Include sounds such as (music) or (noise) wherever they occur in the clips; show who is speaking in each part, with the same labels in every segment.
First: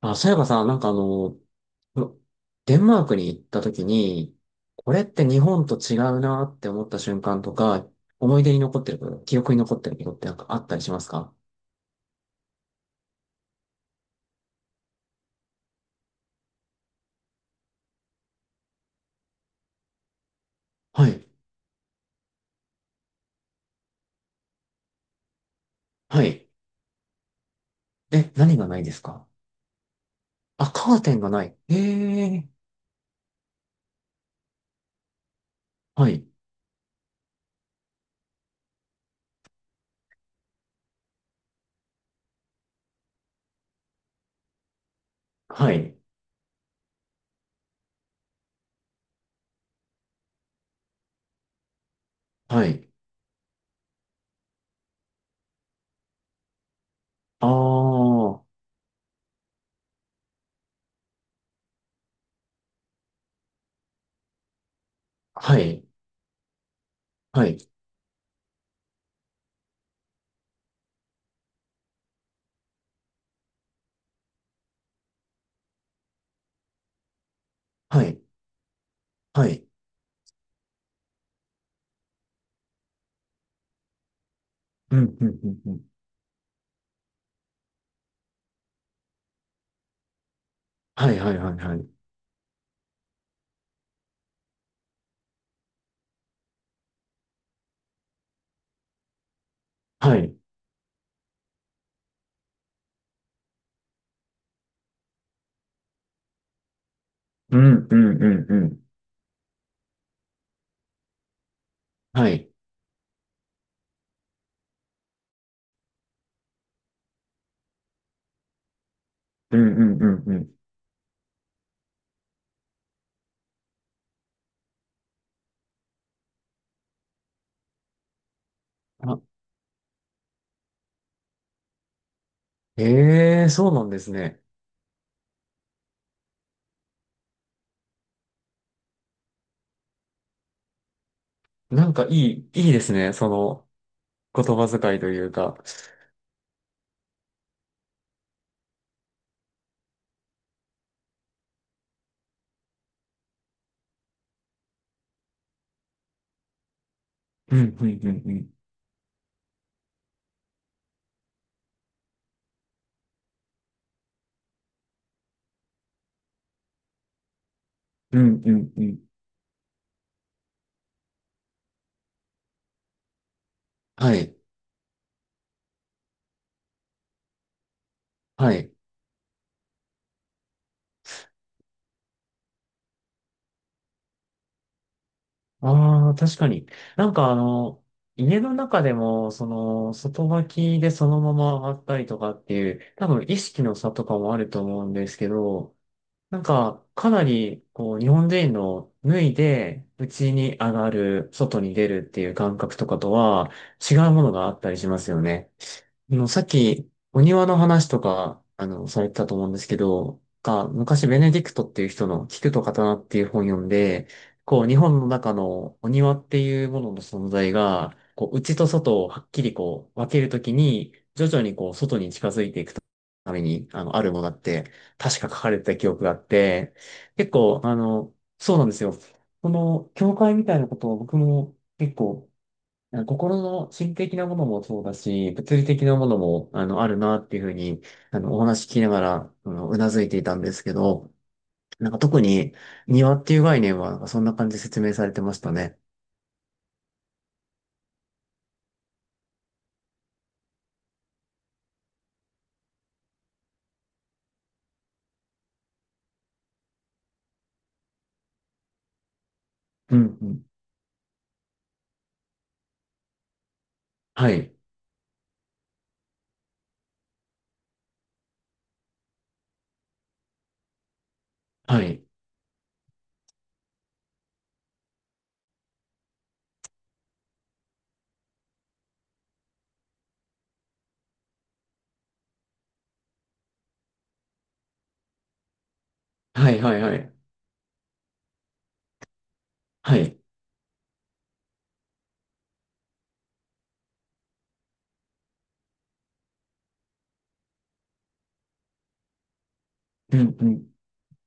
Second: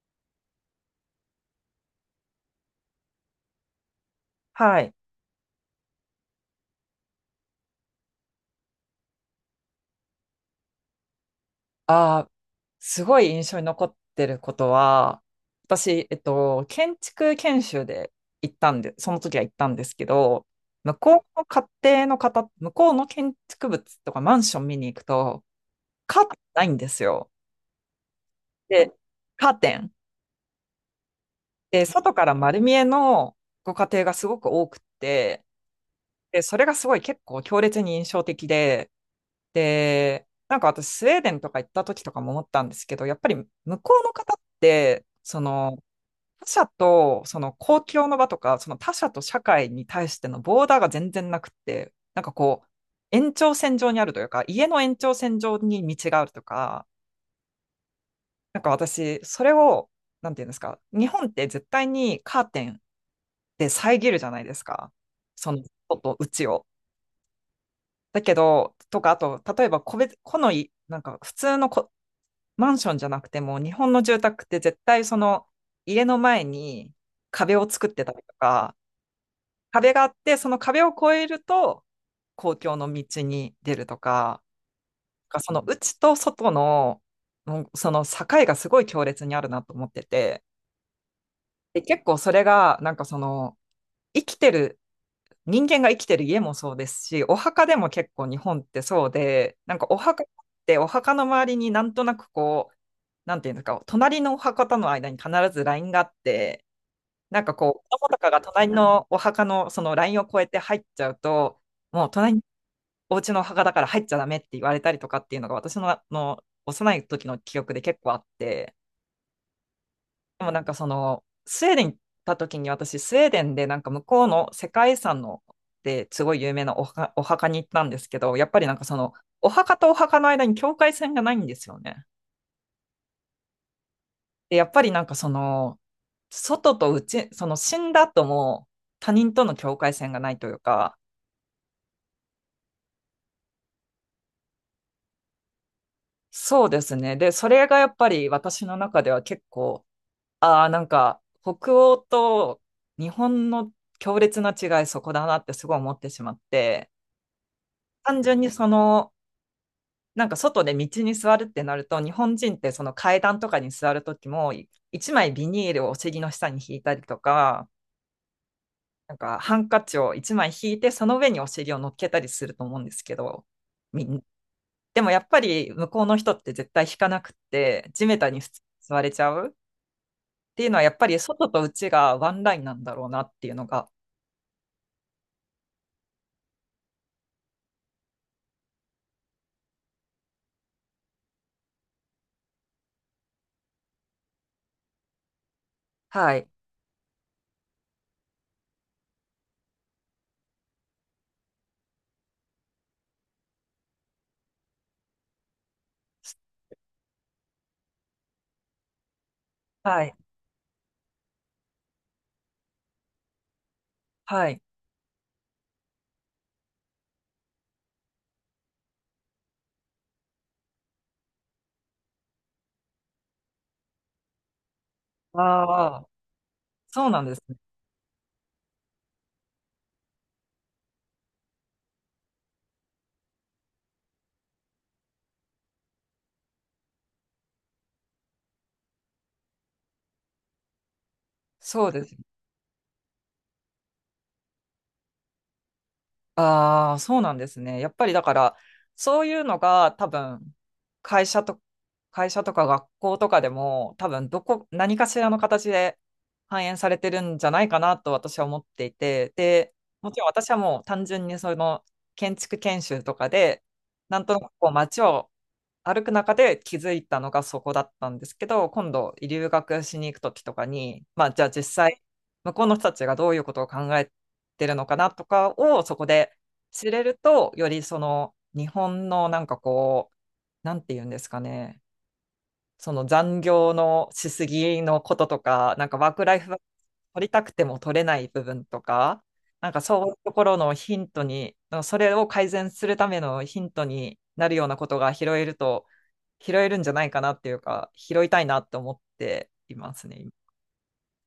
Speaker 1: あ、そういえばさ、なんかデンマークに行った時に、
Speaker 2: は
Speaker 1: こ
Speaker 2: い。
Speaker 1: れって日本と違うなって思った瞬間とか、思い出に残ってること、記憶に残ってることってなんかあったりしますか？
Speaker 2: あー、すごい印象に残ってることは、私、建築研修で行ったんで、その時は行ったんですけど、
Speaker 1: はい。
Speaker 2: 向こうの建築物とかマンション見に行くと、カ
Speaker 1: は
Speaker 2: ーテン
Speaker 1: い。
Speaker 2: ないんですよ。
Speaker 1: え、何がない
Speaker 2: で、
Speaker 1: ですか？
Speaker 2: カーテン。
Speaker 1: あ、カーテンがない。え
Speaker 2: で、外から
Speaker 1: え。
Speaker 2: 丸見えのご家庭がすごく多くって、
Speaker 1: はい。
Speaker 2: で、それがすごい結構強烈に印象的で、で、なんか私、スウェーデンとか行った時とかも思ったんですけど、やっぱり向こうの方って、そ
Speaker 1: は
Speaker 2: の、
Speaker 1: い。
Speaker 2: 他者と、その公共の場とか、その他者と社会に対してのボーダーが全然なくって、なんかこ
Speaker 1: は
Speaker 2: う、
Speaker 1: い。
Speaker 2: 延長線上にあるというか、家の延長線上に道があるとか、
Speaker 1: ああ。
Speaker 2: なんか私、それを、なんていうんですか、日本って絶対にカーテンで遮るじゃないですか。そ
Speaker 1: は
Speaker 2: の
Speaker 1: い。
Speaker 2: 外と内を。
Speaker 1: はい。
Speaker 2: だけど、とか、あと、例えば個別、個のい、なんか普通のマンションじゃなくても、日本の住宅って絶対その家の前に壁を作っ
Speaker 1: は
Speaker 2: てたり
Speaker 1: い。
Speaker 2: とか、
Speaker 1: はい。
Speaker 2: 壁があって、その壁を越えると公共の道に出るとか、
Speaker 1: うん、う
Speaker 2: な
Speaker 1: ん、
Speaker 2: んか
Speaker 1: う
Speaker 2: そ
Speaker 1: ん、
Speaker 2: の
Speaker 1: うん。
Speaker 2: 内と外の、もうその境がすごい強烈にあるなと思ってて、
Speaker 1: はい、はい、はい、は
Speaker 2: で、
Speaker 1: い。
Speaker 2: 結構それが、なんかその、生きてる人間が生きてる家もそうですし、お墓でも結構日本ってそうで、なんかお
Speaker 1: は
Speaker 2: 墓っ
Speaker 1: い。
Speaker 2: てお墓の周りになんとなくこう、なんていうんですか、隣のお墓との間に必ずラインがあって、なんか
Speaker 1: う
Speaker 2: こ
Speaker 1: ん、
Speaker 2: う、
Speaker 1: う
Speaker 2: 子供と
Speaker 1: ん、う
Speaker 2: かが
Speaker 1: ん、う
Speaker 2: 隣
Speaker 1: ん。
Speaker 2: のお墓のそのラインを越えて入っちゃうと、もう
Speaker 1: は
Speaker 2: 隣の
Speaker 1: い。
Speaker 2: お家のお墓だから入っちゃダメって言われたりとかっていうのが私の、あの幼い時の記憶で結構あって、
Speaker 1: うん、うん、うん、う
Speaker 2: で
Speaker 1: ん。
Speaker 2: もなんかその、スウェーデン行った時に私、スウェーデンでなんか向こうの世界遺産のですごい有名なお墓に行ったんですけど、やっぱりなんかその、
Speaker 1: あ
Speaker 2: お墓とお墓の間に境界線がないんですよね。
Speaker 1: ええ、そうなんですね。
Speaker 2: で、やっぱりなんかその、外と内、その死んだ後も他人との境界線がないというか、
Speaker 1: なんかいい、いいですね。その言葉遣いというか。
Speaker 2: そうですね。で、それがやっぱり私の中では結構、ああ、なんか北欧と日本の強烈な違いそこだなってすごい思ってしまって、
Speaker 1: うん、うん、うん、
Speaker 2: 単
Speaker 1: う
Speaker 2: 純に
Speaker 1: ん。
Speaker 2: その、なんか外で道に座るってなると、日本人ってその階段とかに座るときも、一枚ビニールをお尻の下に引いたりとか、
Speaker 1: うん、うん、うん。
Speaker 2: なんかハンカチを一枚引いて、その上にお尻を乗っけたりすると思うんですけど、み
Speaker 1: は
Speaker 2: ん
Speaker 1: い。
Speaker 2: でもやっぱり向こうの人って絶対引かなくって、地べたに普
Speaker 1: は
Speaker 2: 通
Speaker 1: い。
Speaker 2: に座れちゃうっていうのは、やっぱり外と内がワンラインなんだろうなっていうのが、
Speaker 1: ああ、確かに。なんか家の中でも、その、外履きでそのまま上がったりとかっていう、多分意識の差とかもあると思うんですけど、
Speaker 2: は
Speaker 1: なん
Speaker 2: い、
Speaker 1: か、かなり、こう、日本人の脱いで、家に上がる、外に出るっていう感覚とかとは、違うものがあったりしますよね。さっき、お庭の話とか、されてたと思うんですけ
Speaker 2: はい、
Speaker 1: ど、が、昔、ベネディクトっていう人の菊と刀っていう本読んで、
Speaker 2: はい。
Speaker 1: こう、日本の中のお庭っていうものの存在が、こう、内と外をはっきりこう、分けるときに、徐々にこう、外に近づいていくために、あるものだって、確か書かれてた記
Speaker 2: あ
Speaker 1: 憶
Speaker 2: あ、
Speaker 1: があって、
Speaker 2: そうなん
Speaker 1: 結
Speaker 2: ですね。
Speaker 1: 構、そうなんですよ。この、教会みたいなことを僕も結構、なんか心的なものもそうだし、物理的なものも、あるなっていうふうに、お話聞きながら、うなずいていたんですけど、
Speaker 2: そ
Speaker 1: なん
Speaker 2: う
Speaker 1: か
Speaker 2: です。
Speaker 1: 特に庭っていう概念は、なんかそんな感じで説明されてましたね。
Speaker 2: ああ、そうなんですね。やっぱりだから、そういうのが多分、会社と、会社とか学校とかでも、多分、何かしらの形で反映されてるんじゃないかなと私は思っていて、で、
Speaker 1: う
Speaker 2: も
Speaker 1: ん、
Speaker 2: ち
Speaker 1: う
Speaker 2: ろん
Speaker 1: ん。
Speaker 2: 私はもう単純にその建築研修とかで、なん
Speaker 1: は
Speaker 2: となく
Speaker 1: い。
Speaker 2: こう街を歩く中で気づいたのがそこだったんですけど、今度留学しに行く時とかに、まあじゃあ実
Speaker 1: は
Speaker 2: 際
Speaker 1: い。
Speaker 2: 向こうの人たちがどういうことを考えてるのかなとかをそこで知れると、よりその日本のなんかこう、なんて言うんですかね、その残業のしすぎのこととか、なんかワークライフ
Speaker 1: は
Speaker 2: バラン
Speaker 1: い、はい、
Speaker 2: ス
Speaker 1: はい。
Speaker 2: 取りたくても取れない部分とか、なんか
Speaker 1: は
Speaker 2: そういう
Speaker 1: い。
Speaker 2: ところのヒントに、それを改善するためのヒントになるようなことが拾えると、拾えるんじゃないかなっていうか、拾いたいなと思っています
Speaker 1: うん、
Speaker 2: ね。
Speaker 1: うん。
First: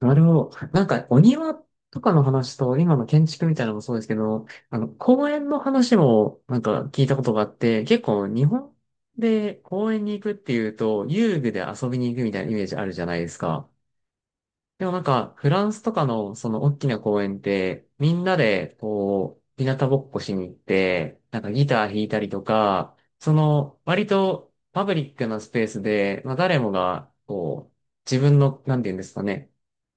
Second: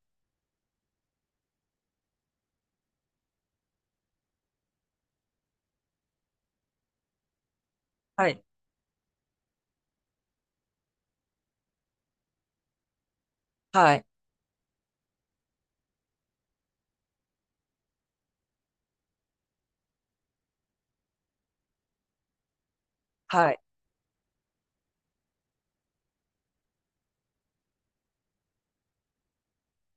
Speaker 1: なるほど。なんか、お庭とかの話と、今の建築みたいなのもそうですけど、公園の話も、なんか聞いたことがあって、結構
Speaker 2: はい。
Speaker 1: 日本で公園に行くっていうと、遊具で遊びに行くみたいなイメージあるじゃないですか。
Speaker 2: はい。
Speaker 1: でもなんか、フランスとかのその大きな公園って、みんなでこう、日向ぼっこしに行って、なんかギター弾いたりとか、そ
Speaker 2: はい。
Speaker 1: の、割とパブリックなスペースで、まあ誰もが、こう、自分の、なんて言うんですかね、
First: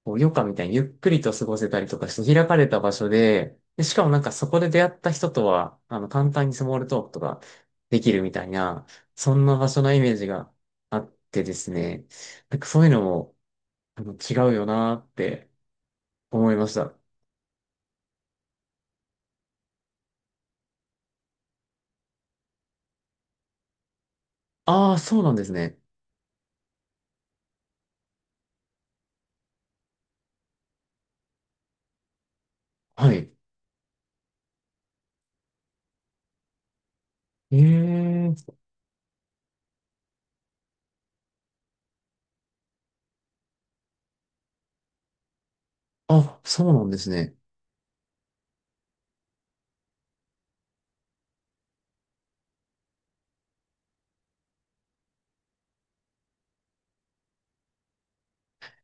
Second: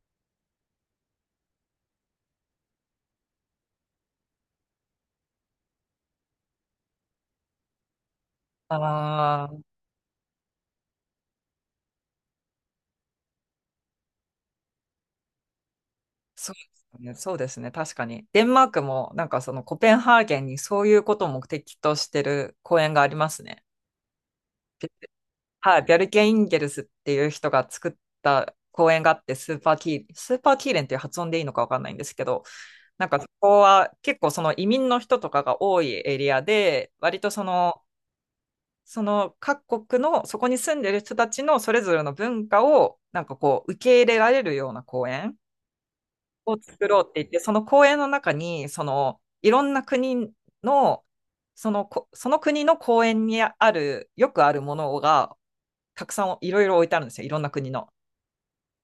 Speaker 1: こう、余暇みたいにゆっくりと過ごせたりとかして開かれた場所で、で、しかもなんかそこで出会った人とは、簡単にスモールトークとかできるみたいな、そん
Speaker 2: あ
Speaker 1: な
Speaker 2: あ、
Speaker 1: 場所のイメージがあってですね、なんかそういうのも、違うよなーって思
Speaker 2: そう
Speaker 1: い
Speaker 2: で
Speaker 1: ました。
Speaker 2: すね。そうですね。確かに。デンマークも、なんかそのコペンハーゲンにそういうことを目的としてる公園がありますね。
Speaker 1: ああ、そうなんです
Speaker 2: は
Speaker 1: ね。
Speaker 2: い、ビャルケ・インゲルスっていう人が作った公園があって、スーパーキーレンっていう発音でいいのかわかんないんですけど、なん
Speaker 1: は
Speaker 2: かそ
Speaker 1: い。
Speaker 2: こは結構その移民の人とかが多いエリアで、割と
Speaker 1: ええ。
Speaker 2: その各国の、そこに住んでる人たちのそれぞれの文化を、なんかこう、受け入れられるような公園
Speaker 1: あ、
Speaker 2: を
Speaker 1: そうな
Speaker 2: 作
Speaker 1: んで
Speaker 2: ろうっ
Speaker 1: す
Speaker 2: て言っ
Speaker 1: ね。
Speaker 2: て、その公園の中に、その、いろんな国の、そのこ、その国の公園にある、よくあるものがたくさんいろいろ置いてあるんですよ、いろんな国の。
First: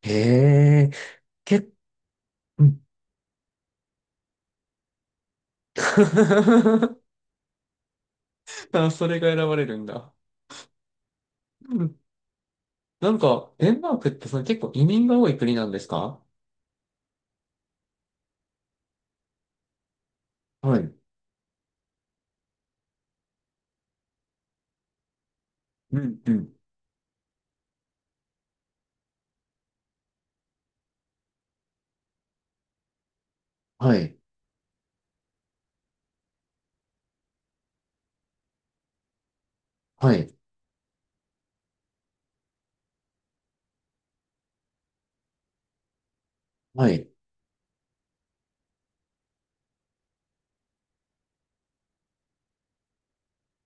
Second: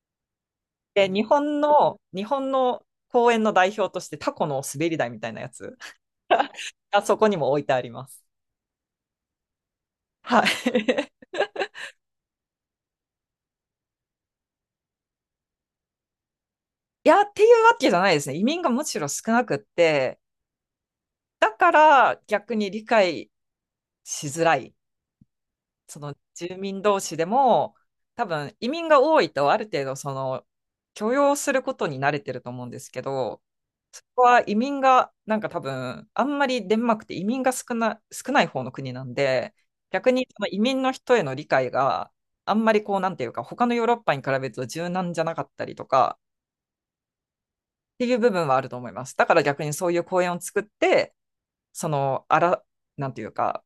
Speaker 1: へえ。
Speaker 2: で、
Speaker 1: け、
Speaker 2: 日本
Speaker 1: う
Speaker 2: の
Speaker 1: ん。
Speaker 2: 公園の代表としてタコの滑り台みたいなやつ (laughs) が
Speaker 1: (laughs)
Speaker 2: そこにも置いてあります。
Speaker 1: あ、それが選ばれるんだ。
Speaker 2: はい。(laughs)
Speaker 1: うん。なんか、デンマークってその結構移民が多い国なんですか？
Speaker 2: いや、っていうわけじゃないですね。移民がむしろ少なくって、
Speaker 1: はい。
Speaker 2: だから逆に理解しづらい。そ
Speaker 1: う
Speaker 2: の
Speaker 1: ん、うん。
Speaker 2: 住民同士でも、多分移民が多いとある程度その許容することに慣れてると思うんですけど、
Speaker 1: は
Speaker 2: そ
Speaker 1: い。
Speaker 2: こは移民が、なんか多分、あんまりデンマークって移民が少ない方の国なんで、逆
Speaker 1: は
Speaker 2: に
Speaker 1: い。
Speaker 2: その移民の人への理解があんまりこう、なんていうか、他のヨーロッパに比べると柔軟じゃなかったりとか
Speaker 1: はい。
Speaker 2: っていう部分はあると思います。だから逆にそういう公園を作って、その、あら、なんていうか、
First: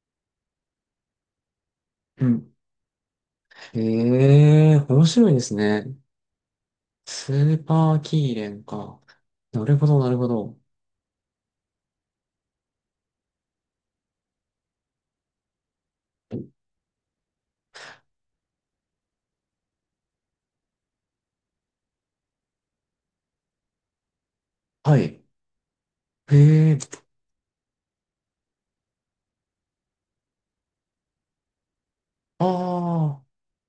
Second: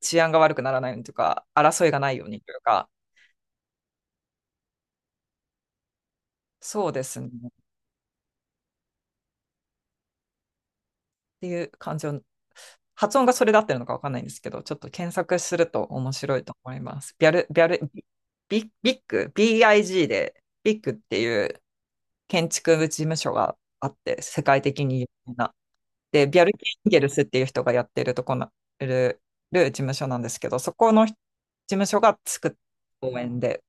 Speaker 2: 治安が悪くならないようにというか、争いがないよ
Speaker 1: う
Speaker 2: うにと
Speaker 1: ん。
Speaker 2: いうか、
Speaker 1: へえ、面白いですね。
Speaker 2: そうですね。
Speaker 1: スー
Speaker 2: っ
Speaker 1: パーキーレンか。なるほど、なるほど。
Speaker 2: ていう感じを発音がそれで合ってるのかわかんないんですけど、ちょっと検索すると面白いと思います。ビャル、ビャル、ビビビッグ、BIG で、ビッグっていう建築事務所があって、世界的
Speaker 1: は
Speaker 2: に有
Speaker 1: い。
Speaker 2: 名な。で、ビャル・
Speaker 1: へ
Speaker 2: キ
Speaker 1: え、
Speaker 2: ンゲルスっていう人がやってるとこなる、る事務所なんですけど、そこの事務所が
Speaker 1: あ
Speaker 2: 作った公
Speaker 1: あ。
Speaker 2: 園で、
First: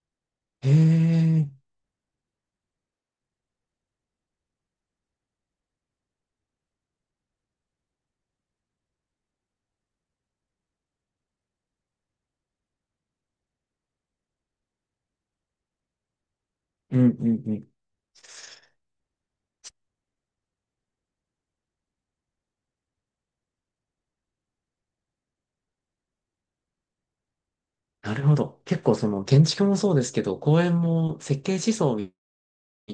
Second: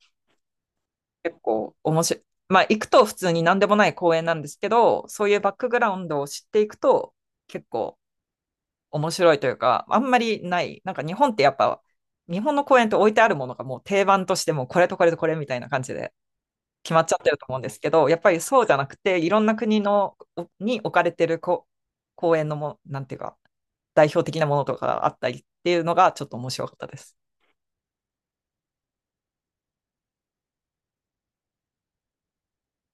Speaker 1: へ
Speaker 2: 結
Speaker 1: え、
Speaker 2: 構面白い。まあ、行くと普通に何でもない公園なんですけど、そういうバックグラウンドを知っていくと、結構面白いというか、あんまりない。日本の公園って置いてあるものがもう定番としてもうこれとこれとこれみたいな感じで決
Speaker 1: う
Speaker 2: ま
Speaker 1: ん
Speaker 2: っちゃっ
Speaker 1: うん
Speaker 2: てると
Speaker 1: う
Speaker 2: 思うん
Speaker 1: ん。
Speaker 2: ですけど、やっぱりそうじゃなくて、いろんな国の置かれてる公園のも、なんていうか、代表的なものとかがあったりっていうのがちょっと面白かったです。
Speaker 1: なるほど。結構その建築もそうですけど、公園も設計思想み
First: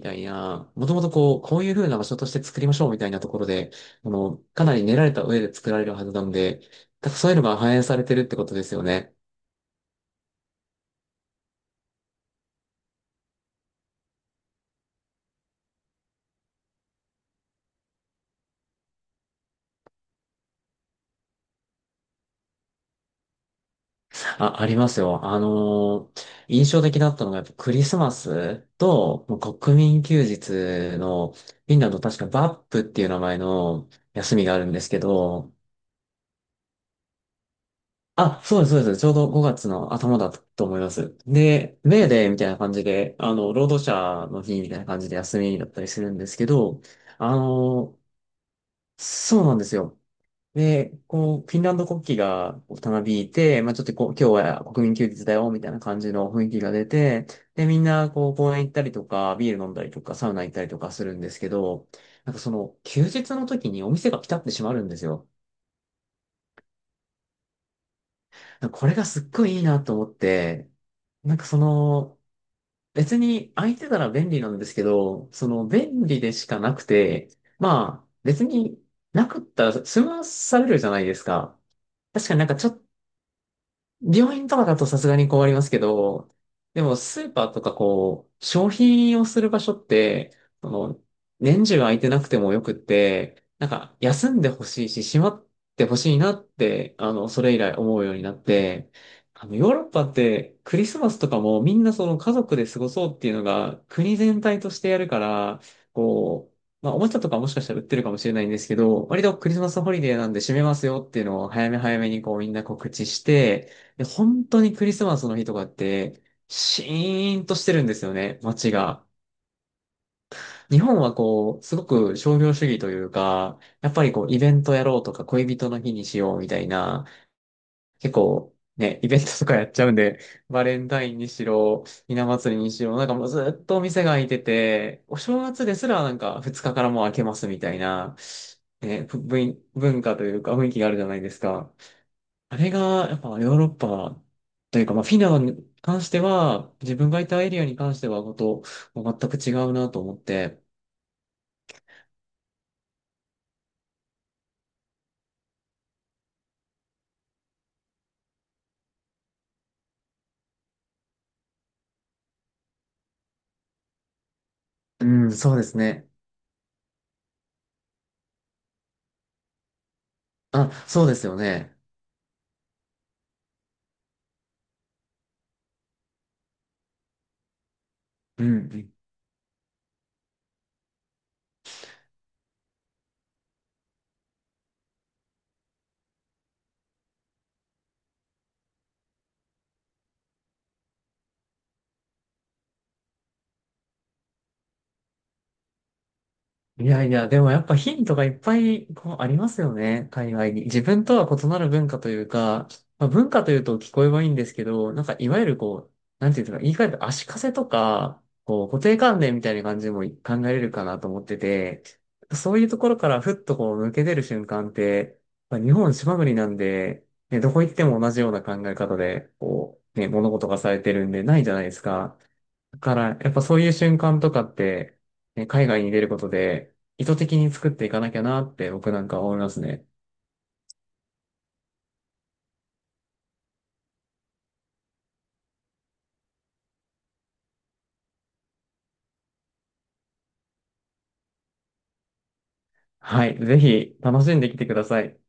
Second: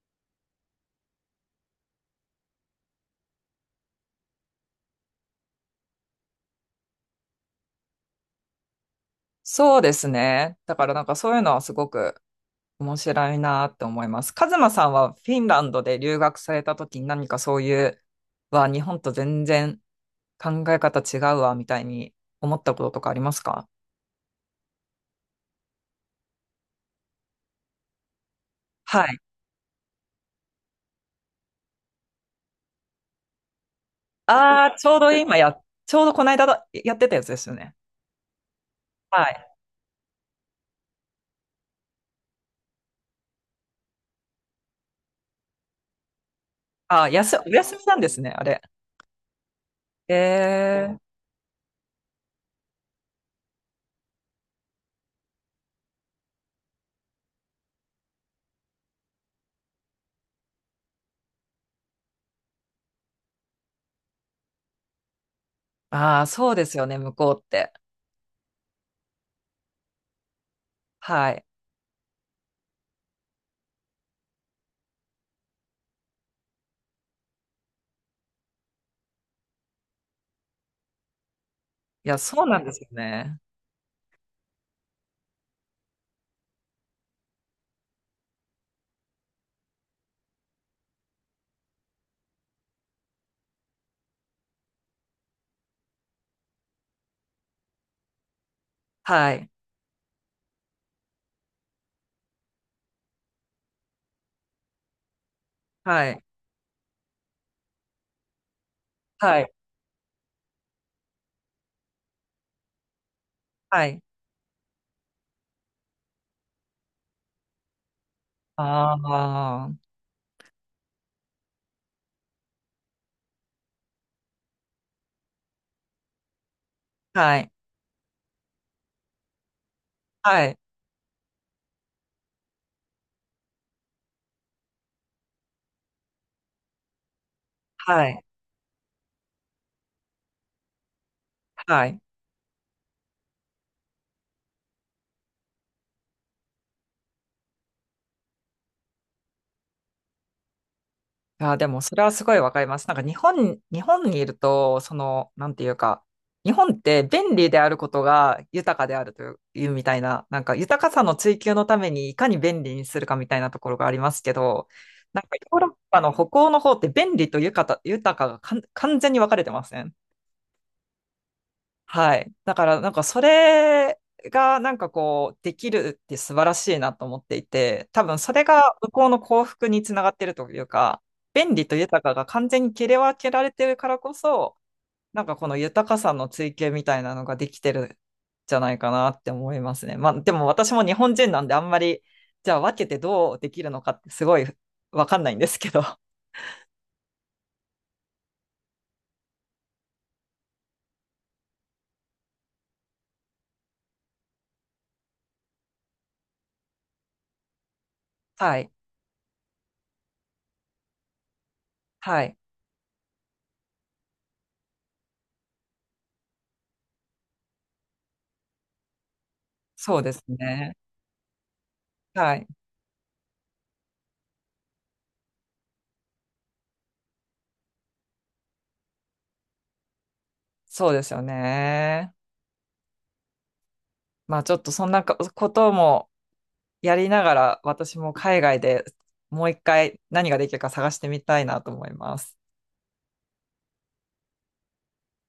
Speaker 1: たいな、もともとこう、こういう風な場所として作りましょうみたいなところで、かなり練られた上で作られるはずなんで、だからそういうのが反映されてるってことですよね。
Speaker 2: そうですね。だからなんかそういうのはすごく面白いなって思います。カズマさんはフィンランドで留学された時に何かそういう、日本と全然考え方違うわ、みたいに思ったこととかありますか？
Speaker 1: あ、ありますよ。印象的だったのがやっぱクリスマス
Speaker 2: はい。
Speaker 1: ともう国民休日の、フィンランド確かバップっていう名前の
Speaker 2: (laughs)
Speaker 1: 休みがあるん
Speaker 2: ああ、
Speaker 1: ですけど、
Speaker 2: ちょうどこの間だやってたやつですよね。
Speaker 1: あ、そうです、そうです。ちょう
Speaker 2: は
Speaker 1: ど
Speaker 2: い。
Speaker 1: 5月の頭だったと思います。で、メーデーみたいな感じで、労働者の日みたいな感じで休みだったりするんですけど、
Speaker 2: ああ、
Speaker 1: あ
Speaker 2: お休みな
Speaker 1: の、
Speaker 2: んですね、あれ。
Speaker 1: そうなんですよ。
Speaker 2: え
Speaker 1: で、
Speaker 2: え。
Speaker 1: こう、フィンランド国旗がたなびいて、まあちょっとこう、今日は国民休日だよ、みたいな感じの雰囲気が出て、で、みんな、こう、公園行ったりとか、ビール飲んだりとか、サウナ行ったりとかするんですけど、なんかその、休日の時にお店がピタって閉まるんですよ。
Speaker 2: ああ、そうですよね、向こうって。
Speaker 1: これがすっごいいいなと思って、
Speaker 2: は
Speaker 1: なん
Speaker 2: い。
Speaker 1: かその、別に空いてたら便利なんですけど、その便利でしかなくて、まあ別になかったら済まされるじゃないですか。
Speaker 2: いや、
Speaker 1: 確かに
Speaker 2: そ
Speaker 1: なん
Speaker 2: う
Speaker 1: か
Speaker 2: なん
Speaker 1: ちょ
Speaker 2: です
Speaker 1: っ
Speaker 2: よね。
Speaker 1: 病院とかだとさすがに困りますけど、でもスーパーとかこう、商品をする場所って、その、年中空いてなくてもよくって、なんか休んでほしいし、閉まってほしいなって、それ以来思うようになって、
Speaker 2: はい。
Speaker 1: ヨーロッパってクリスマスとかもみんなその家族で過ごそうっていうのが国全体としてやるから、
Speaker 2: はい。
Speaker 1: こう、まあ、おもちゃとかもしかしたら売ってるかもしれないんですけど、割と
Speaker 2: は
Speaker 1: ク
Speaker 2: い。
Speaker 1: リスマスホリデーなんで閉めますよっていうのを早め早めにこうみんな告知して、
Speaker 2: はい。
Speaker 1: で、本当にクリスマスの日とかって、シーンとしてるんですよね、街が。
Speaker 2: ああ、
Speaker 1: 日本はこう、すごく商業主義というか、やっぱりこう、イベントやろうとか、恋人の日にしようみたいな、
Speaker 2: はい。
Speaker 1: 結構、ね、イベントとかやっちゃうんで、
Speaker 2: はい。
Speaker 1: バレンタインにしろ、ひな祭りにしろ、なんかもうずっとお店が開いてて、お正月ですらなんか2日かからもう開けますみたい
Speaker 2: は
Speaker 1: な、
Speaker 2: い。
Speaker 1: ね、文化というか雰囲気があるじゃないですか。
Speaker 2: はい。
Speaker 1: あれが、やっぱヨーロッパというか、まあ、フィンランドに関しては、自分がいたエリアに関しては、こと、もう全く違うなと思って。
Speaker 2: あー、でもそれはすごいわかります。なんか日本にいると、その、なんていうか、日本って便利であることが豊かであるという、いうみたいな、なんか豊かさの追求のためにいかに便利にするかみたいなところがありますけど、
Speaker 1: う
Speaker 2: なんか
Speaker 1: ん、そ
Speaker 2: ヨ
Speaker 1: う
Speaker 2: ー
Speaker 1: で
Speaker 2: ロッ
Speaker 1: す
Speaker 2: パ
Speaker 1: ね。
Speaker 2: の北欧の方って便利と豊かが完全に分かれてません？
Speaker 1: あ、そうですよね。
Speaker 2: はい。だから、なんかそれが、なんかこう、できるって素晴らしいなと思っていて、多分それ
Speaker 1: うん、う
Speaker 2: が向
Speaker 1: ん。
Speaker 2: こうの幸福につながってるというか、便利と豊かが完全に切り分けられてるからこそ、なんかこの豊かさの追求みたいなのができてるんじゃないかなって思いますね。まあ、でも私も日本人なんであんまり、じゃあ分けてどうできるのかってすごいわかんないんですけど。(laughs)
Speaker 1: いやいや、でもやっぱヒントがいっぱいこうありますよね、海外に。自分とは異なる文化というか、まあ、文化というと聞こえはいいんですけど、なんかいわゆるこう、なんていうんですか、言い換えると足かせとか、
Speaker 2: は
Speaker 1: こ
Speaker 2: い。
Speaker 1: う固定観念みたいな感じも考えれるかなと思ってて、
Speaker 2: はい。
Speaker 1: そういうところからふっとこう抜け出る瞬間って、まあ、日本島国なんで、ね、どこ行っても同じような考え方で、こ
Speaker 2: そ
Speaker 1: う、
Speaker 2: う
Speaker 1: ね、
Speaker 2: です
Speaker 1: 物事がさ
Speaker 2: ね。
Speaker 1: れてるんでないじゃないですか。
Speaker 2: はい。
Speaker 1: だから、やっぱそういう瞬間とかって、ね、海外に出ることで、意図的に作っていかなきゃなって僕なんか思いますね。
Speaker 2: そうですよね。まあちょっとそんなかこともやりながら私も海外でもう一回何ができるか探してみたいなと思います。
Speaker 1: はい。ぜひ、楽しんできてください。